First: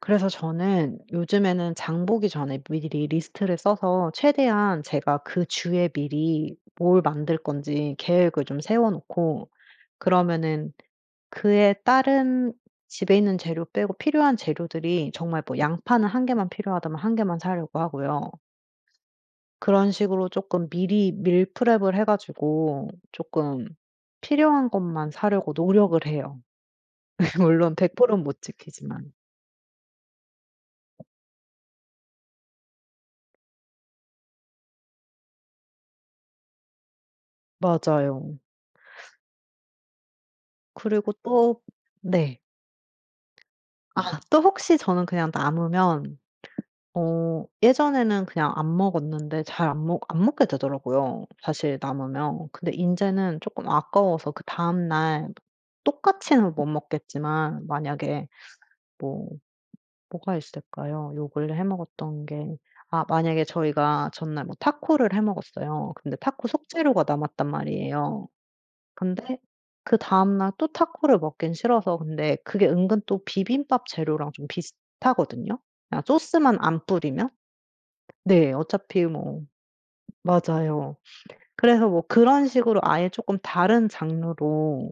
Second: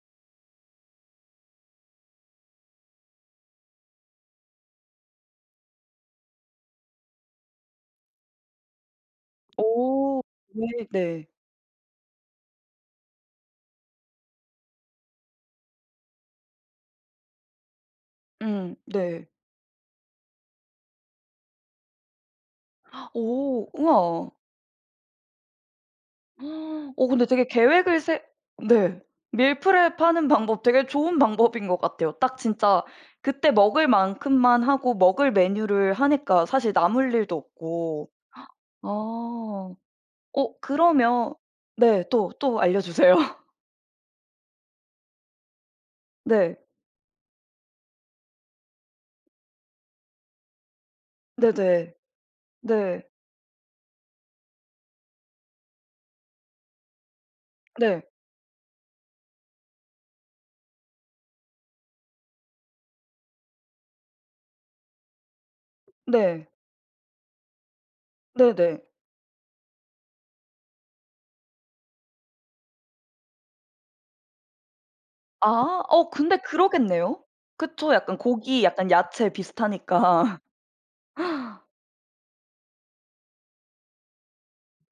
그래서 저는 요즘에는 장보기 전에 미리 리 리스트를 써서 최대한 제가 그 주에 미리 뭘 만들 건지 계획을 좀 세워 놓고 오. 그러면은 네네. 그에 따른 집에 있는 재료 빼고 필요한 재료들이 정말 뭐 양파는 1 개만 필요하다면 1 개만 사려고 하고요. 음. 네. 그런 식으로 쪼끔 미리 밀프랩을 해 가지고 오 쪼끔 우와. 필요한 것만 사려고 노력을 해요. 근데 되게 물론 백 계획을 프로 세 못 네. 지키지만. 밀프랩 하는 방법 되게 좋은 방법인 것 같아요. 딱 진짜 그때 먹을 만큼만 하고 먹을 메뉴를 하니까 사실 남을 일도 없고. 맞아요. 아. 어 그리고 그러면 또 네. 또, 네. 또 알려주세요. 아 또 혹시 저는 그냥 남으면 네. 어 예전에는 그냥 안 먹었는데 잘 안 먹 안 먹게 되더라고요, 사실 네네. 남으면. 근데 네. 인제는 쪼끔 아까워서 그다음 날 똑같이는 못 먹겠지만 네. 만약에 뭐 뭐가 있을까요, 요 근래 해 먹었던 게. 아 만약에 저희가 전날 뭐 타코를 해 먹었어요. 근데 네. 타코 속 재료가 남았단 말이에요. 네네. 근데 그다음 날 또 타코를 먹긴 싫어서 근데 그게 은근 또 비빔밥 재료랑 좀 비슷하거든요, 아. 그냥 어 근데 소스만 안 그러겠네요. 뿌리면. 그쵸. 약간 네. 고기 약간 어차피 야채 뭐 비슷하니까. 맞아요. 그래서 뭐 그런 식으로 아예 쪼끔 다른 장르로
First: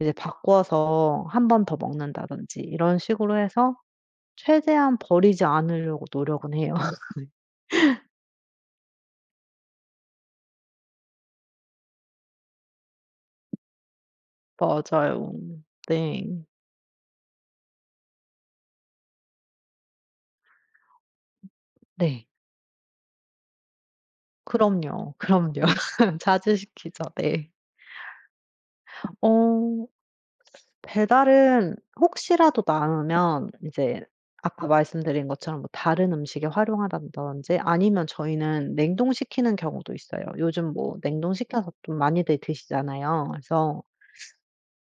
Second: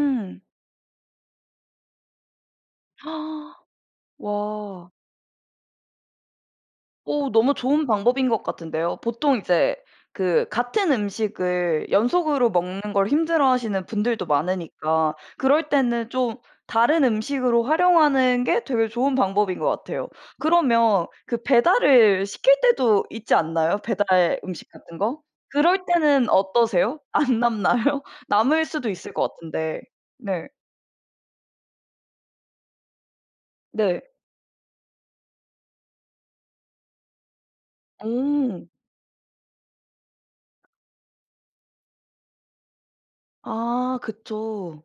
이제 바꿔서 1 번 더 먹는다든지 이런 식으로 해서 와. 최대한 버리지 않으려고 노력은 해요. 어 너무 좋은 방법인 것 같은데요? 보통 이제 그 같은 음식을 연속으로 먹는 걸 힘들어하시는 분들도 많으니까 맞아요. 그럴 때는 좀 네. 다른 음식으로 활용하는 게 되게 좋은 방법인 것 같아요. 그러면 그 네. 배달을 시킬 때도 있지 않나요? 배달 음식 같은 그럼요. 거? 그럼요. 그럴 때는 자주 어떠세요? 시키죠. 안 네. 남나요? 남을 수도 있을 것 같은데. 어. 네. 배달은 혹시라도 남으면 이제 네. 아까 말씀드린 것처럼 뭐 다른 음식에 활용한다든지 아니면 오. 저희는 냉동시키는 경우도 있어요. 요즘 뭐 냉동시켜서 또 많이들 드시잖아요. 그래서 아 그쵸.